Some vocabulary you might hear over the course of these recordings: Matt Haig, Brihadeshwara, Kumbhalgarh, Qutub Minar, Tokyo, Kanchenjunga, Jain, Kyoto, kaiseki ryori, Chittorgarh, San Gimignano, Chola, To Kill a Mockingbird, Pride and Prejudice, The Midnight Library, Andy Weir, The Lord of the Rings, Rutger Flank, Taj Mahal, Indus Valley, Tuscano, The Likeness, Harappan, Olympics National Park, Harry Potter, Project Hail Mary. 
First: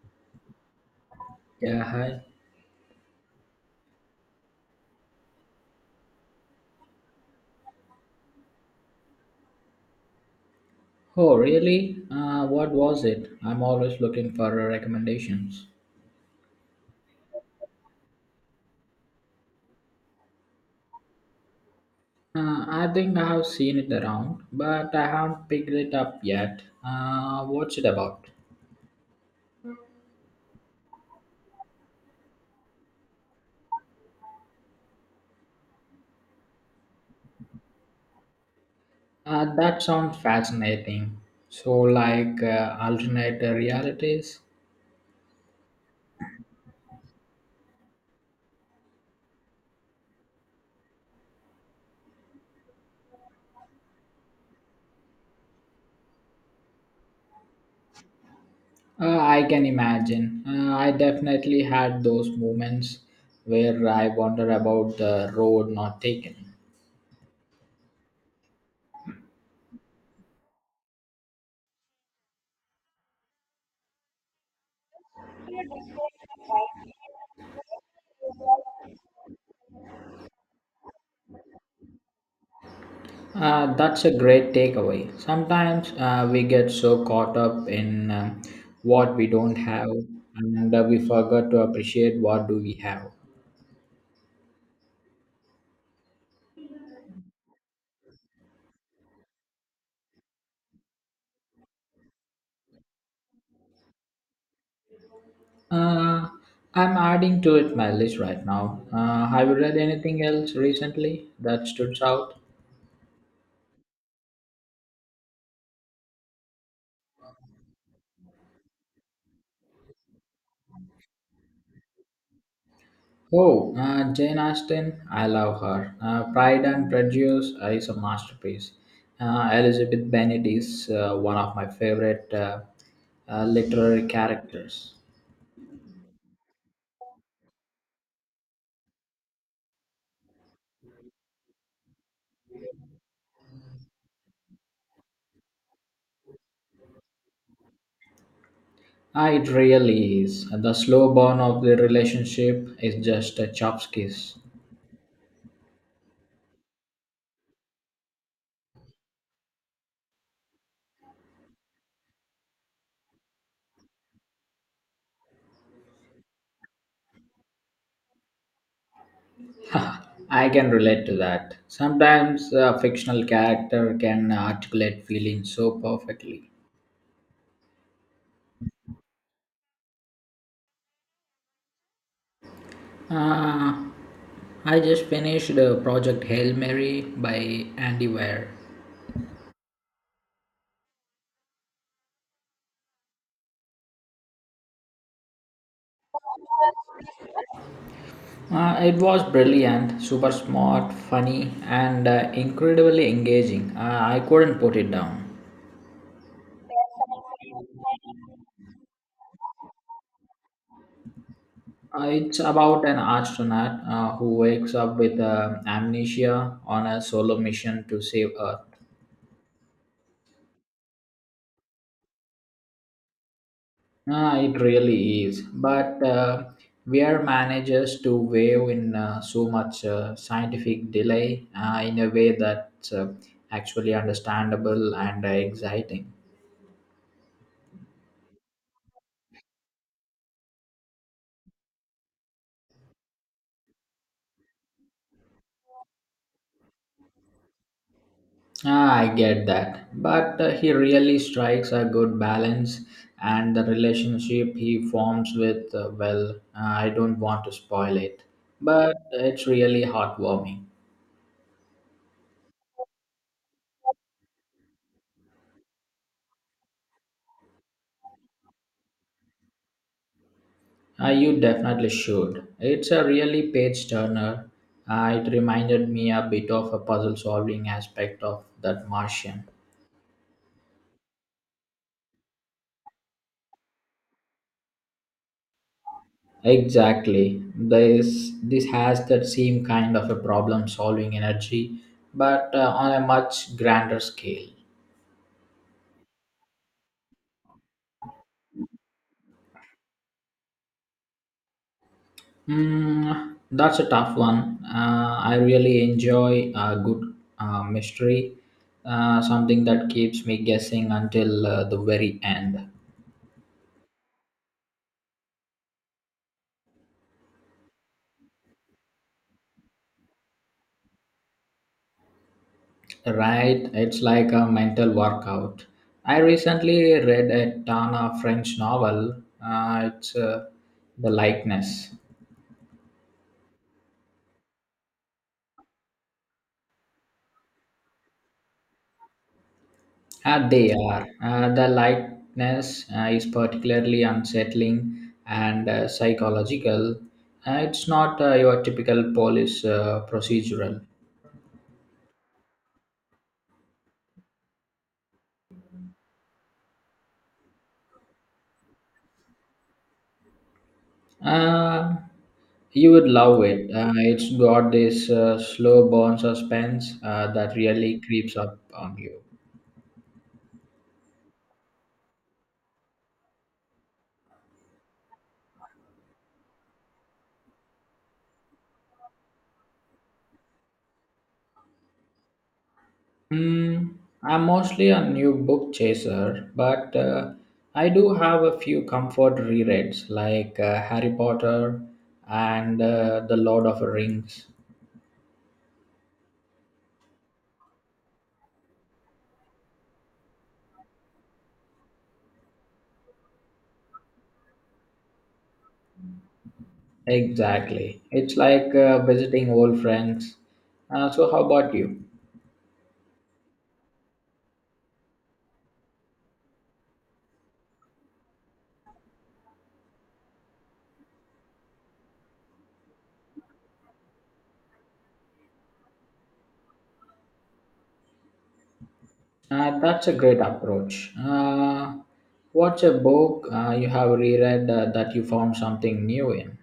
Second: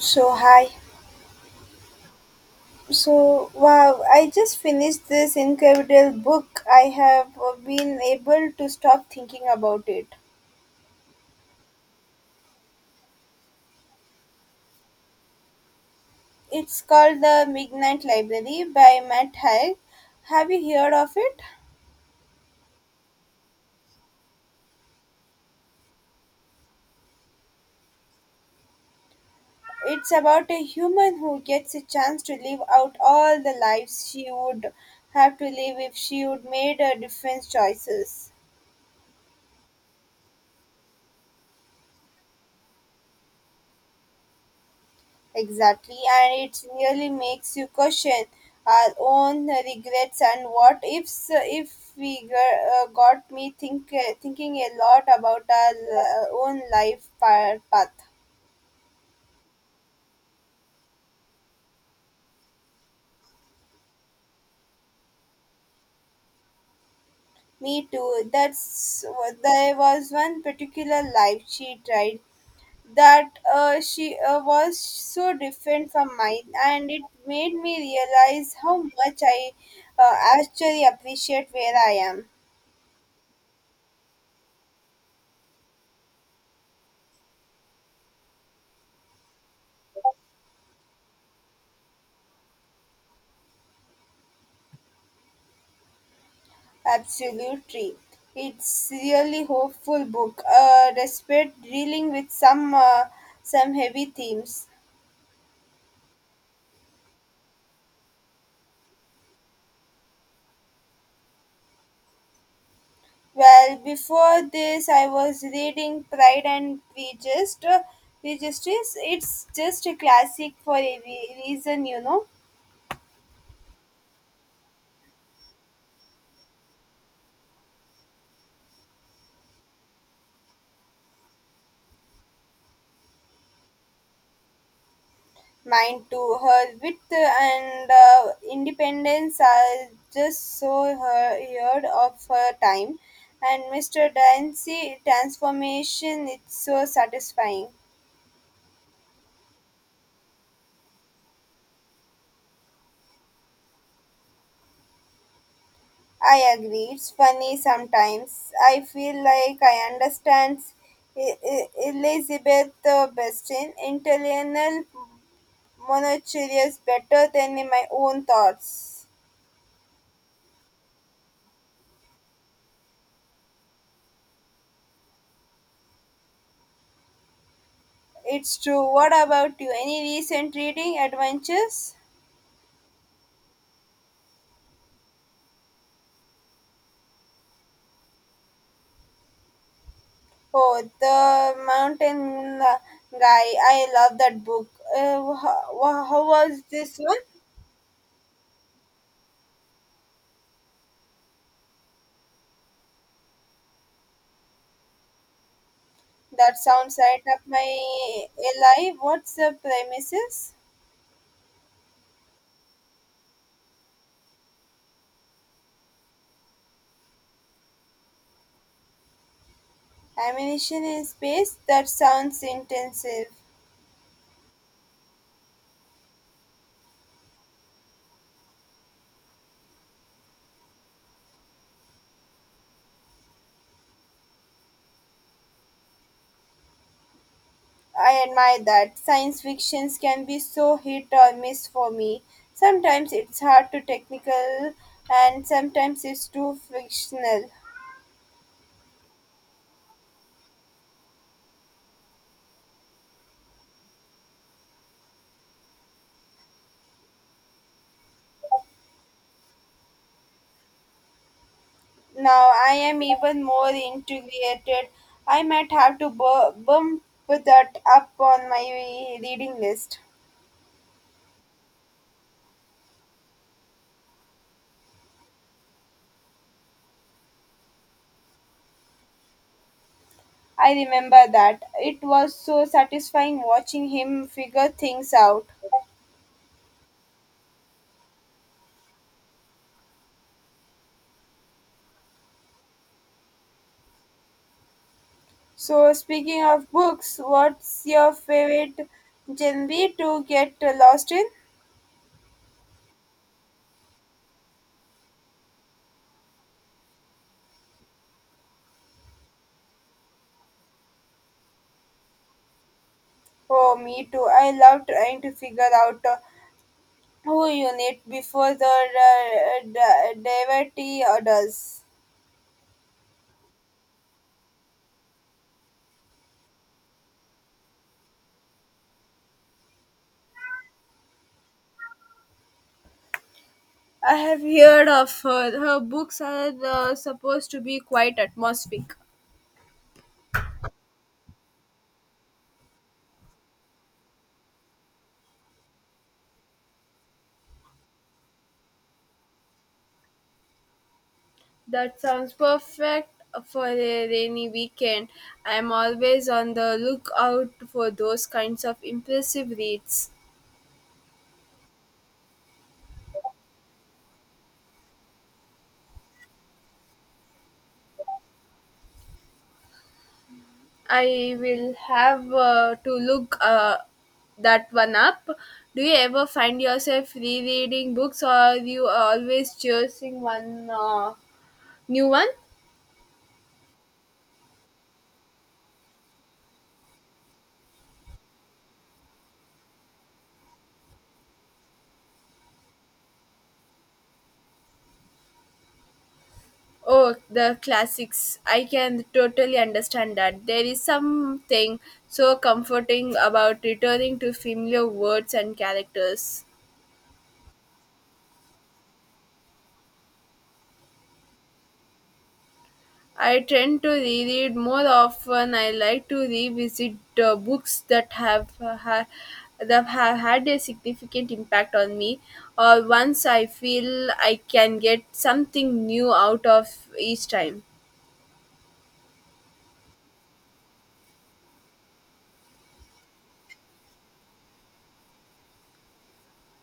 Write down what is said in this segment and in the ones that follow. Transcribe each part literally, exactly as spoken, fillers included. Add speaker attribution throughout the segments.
Speaker 1: So hi.
Speaker 2: Yeah, hi.
Speaker 1: So wow, I just finished this incredible book. I have uh, been able to stop thinking about it.
Speaker 2: Oh, really? Uh, what was it? I'm always looking for uh, recommendations.
Speaker 1: It's called The Midnight Library by Matt Haig. Have you heard of it?
Speaker 2: Uh, I think I have seen it around, but I haven't picked it up yet. Uh, what's it about?
Speaker 1: It's about a human who gets a chance to live out all the lives she would have to live if she would made a different choices.
Speaker 2: Uh, that sounds fascinating. So, like uh, alternate realities?
Speaker 1: Exactly, and it really makes you question our own regrets and what ifs. If we g- uh, Got me think uh, thinking a lot about our uh, own life pa- path.
Speaker 2: Uh, I can imagine. Uh, I definitely had those moments where I wonder about the road not taken.
Speaker 1: Me too. That's There was one particular life she tried that uh, she uh, was so different from mine, and it made me realize how much I uh, actually appreciate where I am.
Speaker 2: Uh, that's a great takeaway. Sometimes uh, we get so caught up in um what we don't have, and uh, we forget to appreciate what do we have.
Speaker 1: Absolutely. It's really hopeful book, uh, despite dealing with some uh, some heavy themes.
Speaker 2: Uh, I'm adding to it my list right now. Uh, have you read anything else recently that stood out?
Speaker 1: Well, before this, I was reading Pride and Prejudice. uh, Prejudice. It's just a classic for a re- reason, you know.
Speaker 2: Oh, uh, Jane Austen, I love her. Uh, Pride and Prejudice uh, is a masterpiece. Uh, Elizabeth Bennet is uh, one of my favorite uh, uh, literary characters.
Speaker 1: Mine too. Her wit and uh, independence are just so her heard of her time, and Mister Dancy transformation. It's so satisfying.
Speaker 2: Ah, it really is. The slow burn of the relationship is just a chop's kiss.
Speaker 1: I agree. It's funny sometimes. I feel like I understand E- E- Elizabeth uh, Bestin, internal monochilious better than in my own thoughts.
Speaker 2: I can relate to that. Sometimes a fictional character can articulate feelings so perfectly.
Speaker 1: It's true. What about you? Any recent reading adventures?
Speaker 2: Uh, I just finished uh, Project Hail Mary by Andy Weir.
Speaker 1: Oh, The Mountain uh, Guy. I love that book. Uh, how, how was this one?
Speaker 2: Uh, it was brilliant, super smart, funny, and uh, incredibly engaging. Uh, I couldn't put it down.
Speaker 1: That sounds right up my alley. What's the premises?
Speaker 2: Uh, it's about an astronaut uh, who wakes up with uh, amnesia on a solo mission to save Earth.
Speaker 1: Ammunition in space? That sounds intensive.
Speaker 2: Ah, it really is. But uh, Weir manages to wave in uh, so much uh, scientific delay uh, in a way that's uh, actually understandable and uh, exciting.
Speaker 1: I admire that. Science fictions can be so hit or miss for me. Sometimes it's hard to technical and sometimes it's too fictional.
Speaker 2: Ah, I get that. But uh, he really strikes a good balance, and the relationship he forms with, uh, well, uh, I don't want to spoil it, but it's really heartwarming.
Speaker 1: Now I am even more integrated. I might have to bu- bump that up on my reading list.
Speaker 2: Uh, you definitely should. It's a really page turner. Uh, it reminded me a bit of a puzzle solving aspect of that Martian.
Speaker 1: I remember that. It was so satisfying watching him figure things out.
Speaker 2: Exactly. This, this has that same kind of a problem solving energy, but uh, on a much grander scale.
Speaker 1: So, speaking of books, what's your favorite genre to get lost in?
Speaker 2: Mm, that's a tough one. Uh, I really enjoy a good uh, mystery, uh, something that keeps me guessing until uh, the very end.
Speaker 1: Oh, me too. I love trying to figure out uh, who you need before the uh, d- devotee does.
Speaker 2: Right? It's like a mental workout. I recently read a ton of French novel. Uh, it's uh, The Likeness.
Speaker 1: I have heard of her. Her books are uh, supposed to be quite atmospheric.
Speaker 2: Uh, they are. Uh, the lightness uh, is particularly unsettling and uh, psychological. Uh, it's not uh, your typical police uh, procedural.
Speaker 1: That sounds perfect for a rainy weekend. I am always on the lookout for those kinds of impressive reads.
Speaker 2: Uh, you would love it. Uh, it's got this uh, slow burn suspense uh, that really creeps up on you.
Speaker 1: I will have uh, to look uh, that one up. Do you ever find yourself rereading books, or you always choosing one uh, new one?
Speaker 2: Hmm, I'm mostly a new book chaser, but uh, I do have a few comfort rereads like uh, Harry Potter and uh, The Lord of the Rings.
Speaker 1: Oh, the classics! I can totally understand that. There is something so comforting about returning to familiar words and characters.
Speaker 2: Exactly. It's like uh, visiting old friends. Uh, so, how about you?
Speaker 1: I tend to reread more often. I like to revisit uh, books that have uh, ha- that have had a significant impact on me, or once I feel I can get something new out of each time.
Speaker 2: Uh, that's a great approach. Uh, what's a book uh, you have reread uh, that you found something new in?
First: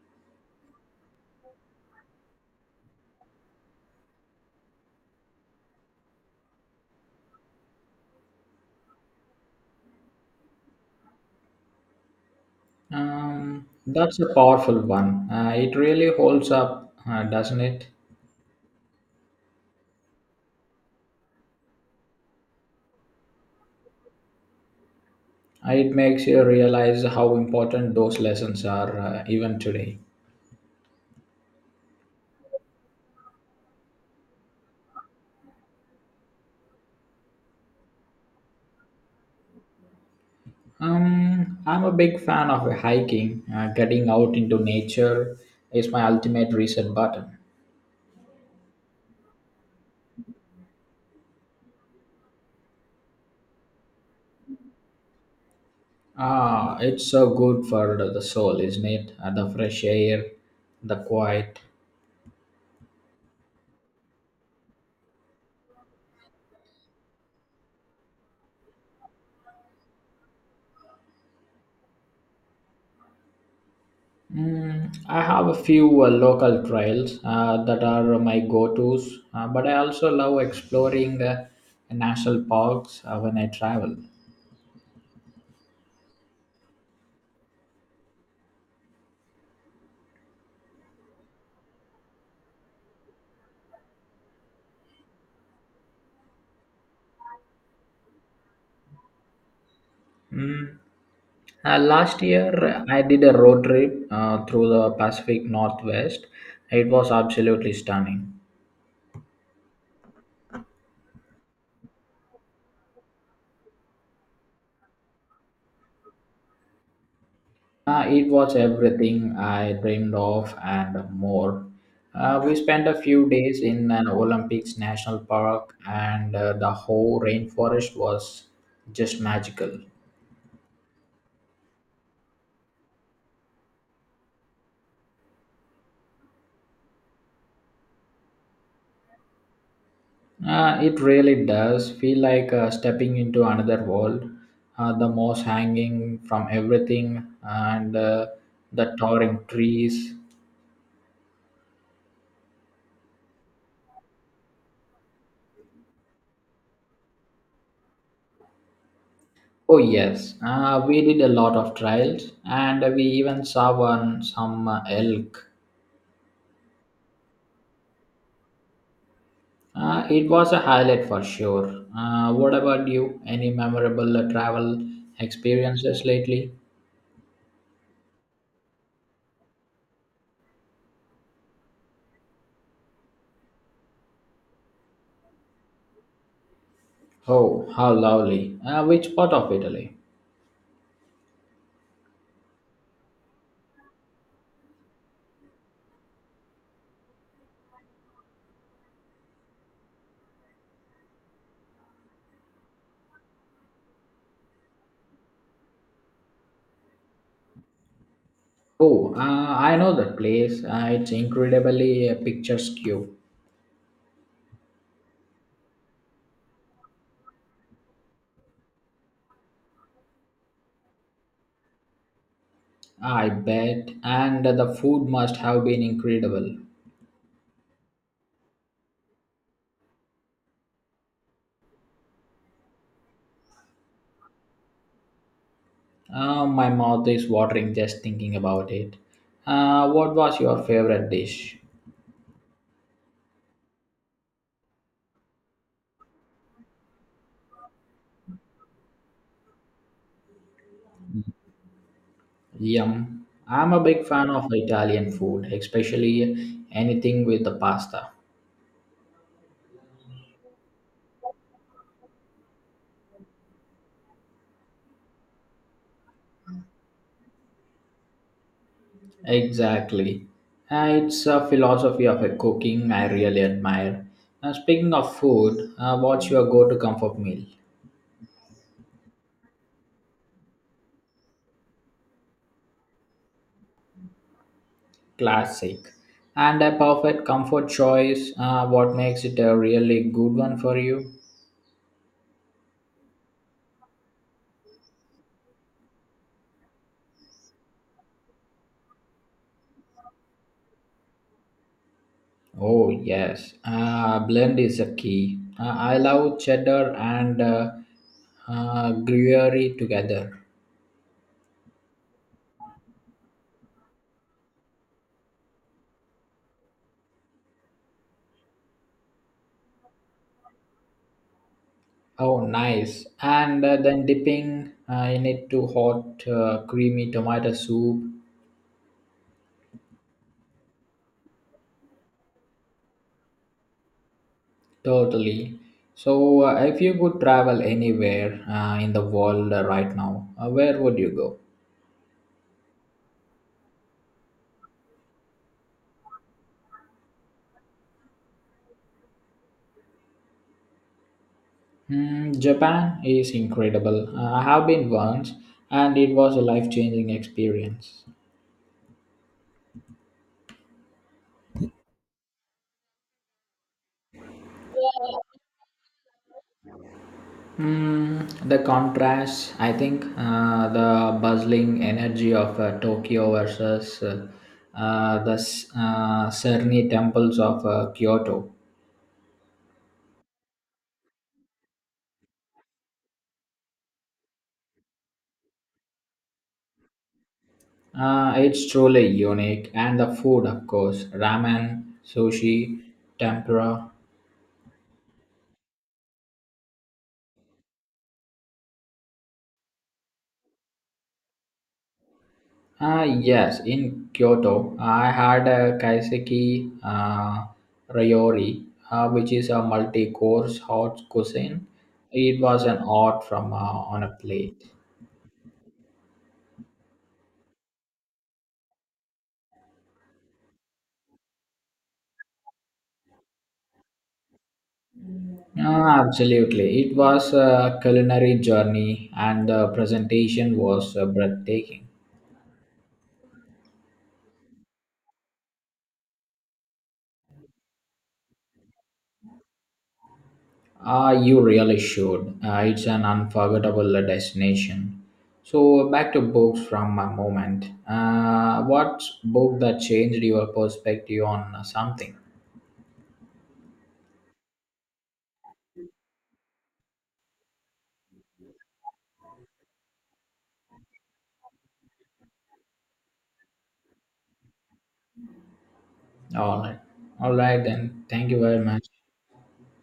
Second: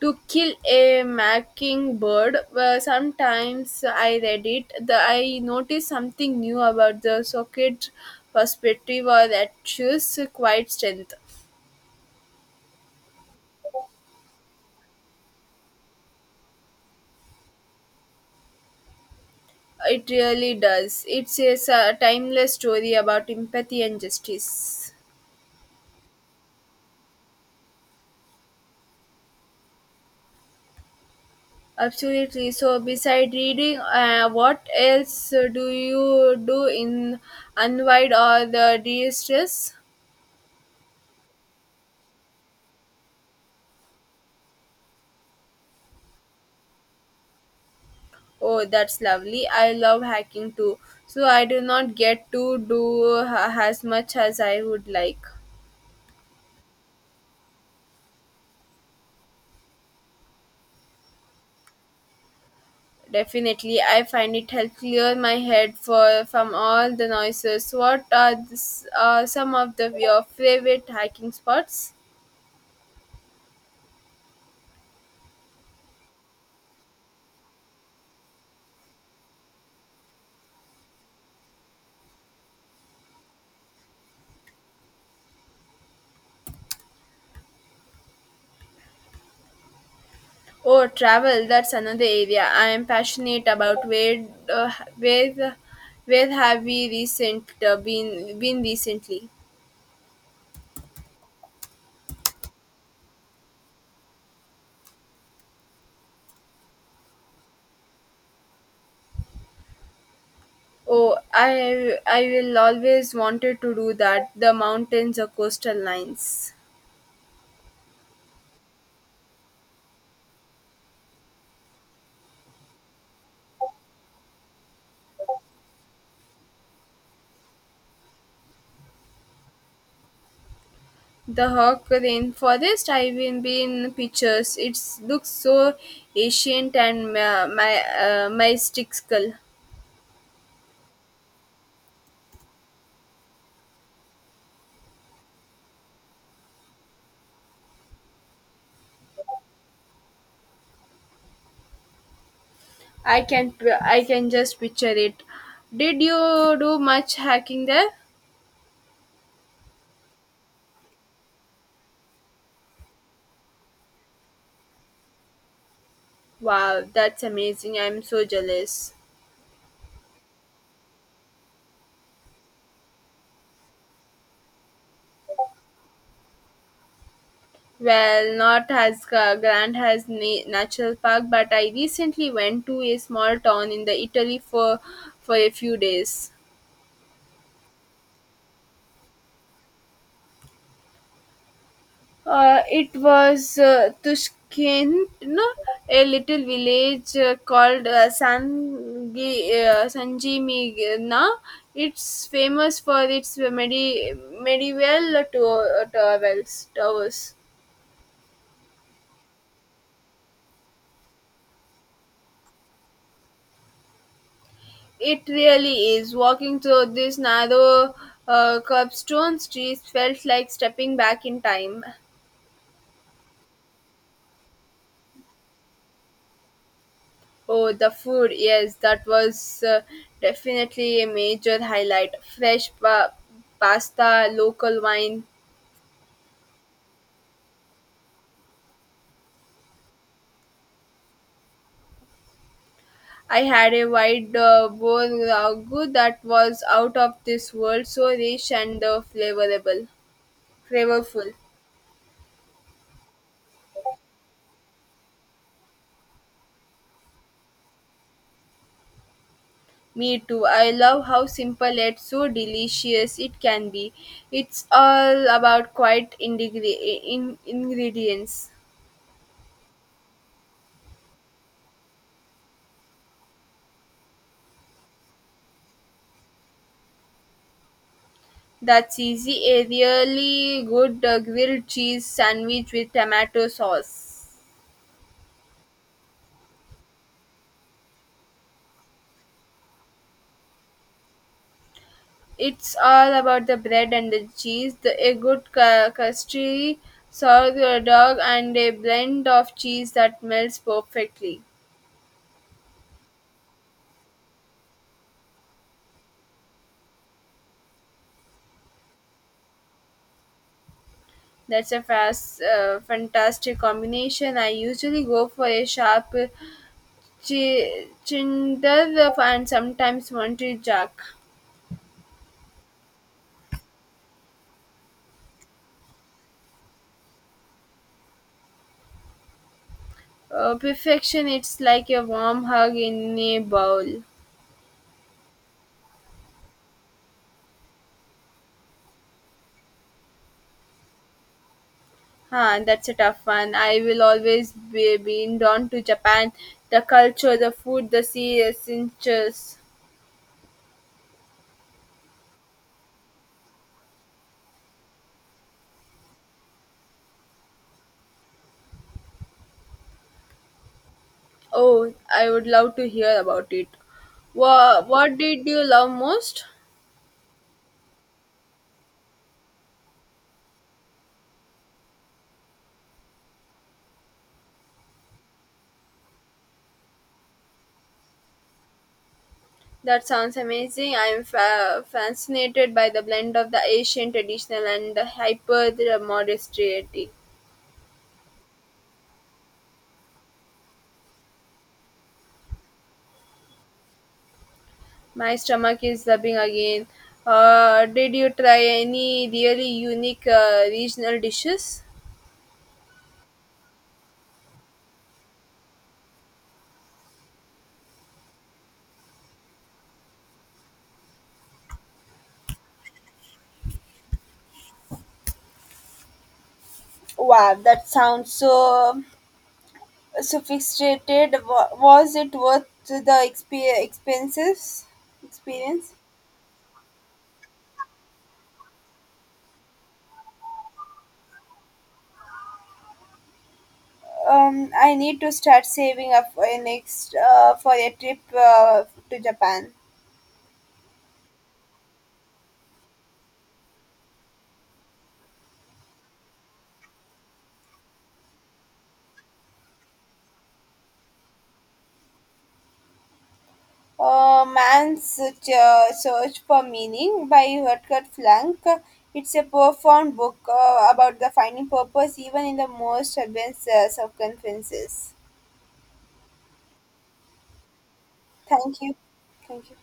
Speaker 1: To Kill a Mockingbird, uh, sometimes I read it. The, I noticed something new about the socket perspective or that shows quite strength.
Speaker 2: Um, that's a powerful one. Uh, it really holds up, uh, doesn't it?
Speaker 1: It really does. It's a s- timeless story about empathy and justice.
Speaker 2: It makes you realize how important those lessons are uh, even today.
Speaker 1: Absolutely. So, beside reading, uh, what else do you do in unwind or the de-stress?
Speaker 2: Um, I'm a big fan of hiking. Uh, getting out into nature is my ultimate reset button.
Speaker 1: Oh, that's lovely. I love hacking too. So I do not get to do ha- as much as I would like.
Speaker 2: Ah, it's so good for the the soul, isn't it? Uh, the fresh air, the quiet.
Speaker 1: Definitely, I find it helps clear my head for from all the noises. What are this, uh, some of the your favorite hiking spots?
Speaker 2: Mm, I have a few uh, local trails uh, that are my go-tos, uh, but I also love exploring uh, national parks uh, when I travel.
Speaker 1: Oh, travel, that's another area I am passionate about. Where uh, where where have we recent uh, been been recently?
Speaker 2: Mm. Uh, last year, I did a road trip uh, through the Pacific Northwest. It was absolutely stunning.
Speaker 1: Oh, I I will always wanted to do that. The mountains, the coastal lines,
Speaker 2: Uh, it was everything I dreamed of and more. Uh, we spent a few days in an Olympics National Park, and uh, the whole rainforest was just magical.
Speaker 1: the Hawk rainforest. I've been been pictures. It looks so ancient and uh, my uh, mystical.
Speaker 2: Uh, it really does feel like uh, stepping into another world. Uh, the moss hanging from everything and uh, the towering trees.
Speaker 1: I can I can just picture it. Did you do much hacking there?
Speaker 2: Oh yes, uh, we did a lot of trials, and we even saw one some uh, elk.
Speaker 1: Wow, that's amazing. I'm so jealous.
Speaker 2: Uh, it was a highlight for sure. Uh, what about you? Any memorable uh, travel experiences lately?
Speaker 1: Well, not as uh, grand as na- Natural Park, but I recently went to a small town in the Italy for for a few days.
Speaker 2: Oh, how lovely! Uh, which part of Italy?
Speaker 1: Uh, it was uh, Tuscano, a little village uh, called uh, San Gi- uh, San Gimignano. It's famous for its medi- medieval to- towers. Towers.
Speaker 2: Oh, uh, I know that place. Uh, it's incredibly uh, picturesque.
Speaker 1: It really is. Walking through these narrow uh, cobblestone streets felt like stepping back in time.
Speaker 2: I bet, and the food must have been incredible.
Speaker 1: Oh, the food, yes, that was uh, definitely a major highlight. Fresh pa- pasta, local wine.
Speaker 2: Uh, my mouth is watering just thinking about it. Uh, what was your favorite dish?
Speaker 1: I had a wide uh, bowl ragu that was out of this world, so rich and uh, flavorable, flavorful.
Speaker 2: Yum. I'm a big fan of Italian food, especially anything with the pasta.
Speaker 1: Me too. I love how simple yet so delicious it can be. It's all about quiet indigre- in- ingredients.
Speaker 2: Exactly. Uh, it's a philosophy of a cooking I really admire. Uh, speaking of food, uh, what's your go to comfort meal?
Speaker 1: That's easy. A really good uh, grilled cheese sandwich with tomato sauce.
Speaker 2: Classic. And a perfect comfort choice, uh, what makes it a really good one for you?
Speaker 1: It's all about the bread and the cheese, the, a good cu- custard, sourdough, and a blend of cheese that melts perfectly.
Speaker 2: Oh yes, uh, blend is a key. Uh, I love cheddar and uh, uh, gruyere together.
Speaker 1: That's a fast, uh, fantastic combination. I usually go for a sharp Chi- Chinderov and sometimes Monty Jack.
Speaker 2: Oh nice! And uh, then dipping uh, in it to hot uh, creamy tomato soup.
Speaker 1: Uh, perfection, it's like a warm hug in a bowl.
Speaker 2: Totally. So uh, if you could travel anywhere uh, in the world uh, right now, uh, where would you go?
Speaker 1: Huh, that's a tough one. I will always be being drawn to Japan. The culture, the food, the sea essentials.
Speaker 2: Hmm, Japan is incredible. Uh, I have been once, and it was a life-changing experience.
Speaker 1: Oh, I would love to hear about it. What, what did you love most?
Speaker 2: Mm, the contrast, I think, uh, the bustling energy of uh, Tokyo versus uh, uh, the s- uh, serene temples of uh, Kyoto.
Speaker 1: That sounds amazing. I'm fa- fascinated by the blend of the Asian traditional and the hyper modernity.
Speaker 2: Uh, it's truly unique, and the food, of course, ramen, sushi, tempura.
Speaker 1: My stomach is rubbing again. Uh, did you try any really unique uh, regional dishes?
Speaker 2: Uh, yes, in Kyoto, I had a kaiseki uh, ryori, uh, which is a multi-course hot cuisine. It was an art from uh, on a plate.
Speaker 1: Wow, that sounds so sophisticated. Wa- Was it worth the expe- expenses? Experience?
Speaker 2: Ah, absolutely. It was a culinary journey, and the presentation was uh, breathtaking.
Speaker 1: Um, I need to start saving up for a next uh, for a trip uh, to Japan.
Speaker 2: Ah, you really should. Uh, it's an unforgettable uh, destination. So, back to books from my moment. Uh, what book that changed your perspective on something?
Speaker 1: uh, man's uh, search for meaning by Rutger Flank. It's a profound book uh, about the finding purpose even in the most advanced uh, circumstances.
Speaker 2: All right. All right, then. Thank you very
Speaker 1: Thank
Speaker 2: much.
Speaker 1: you. Thank you.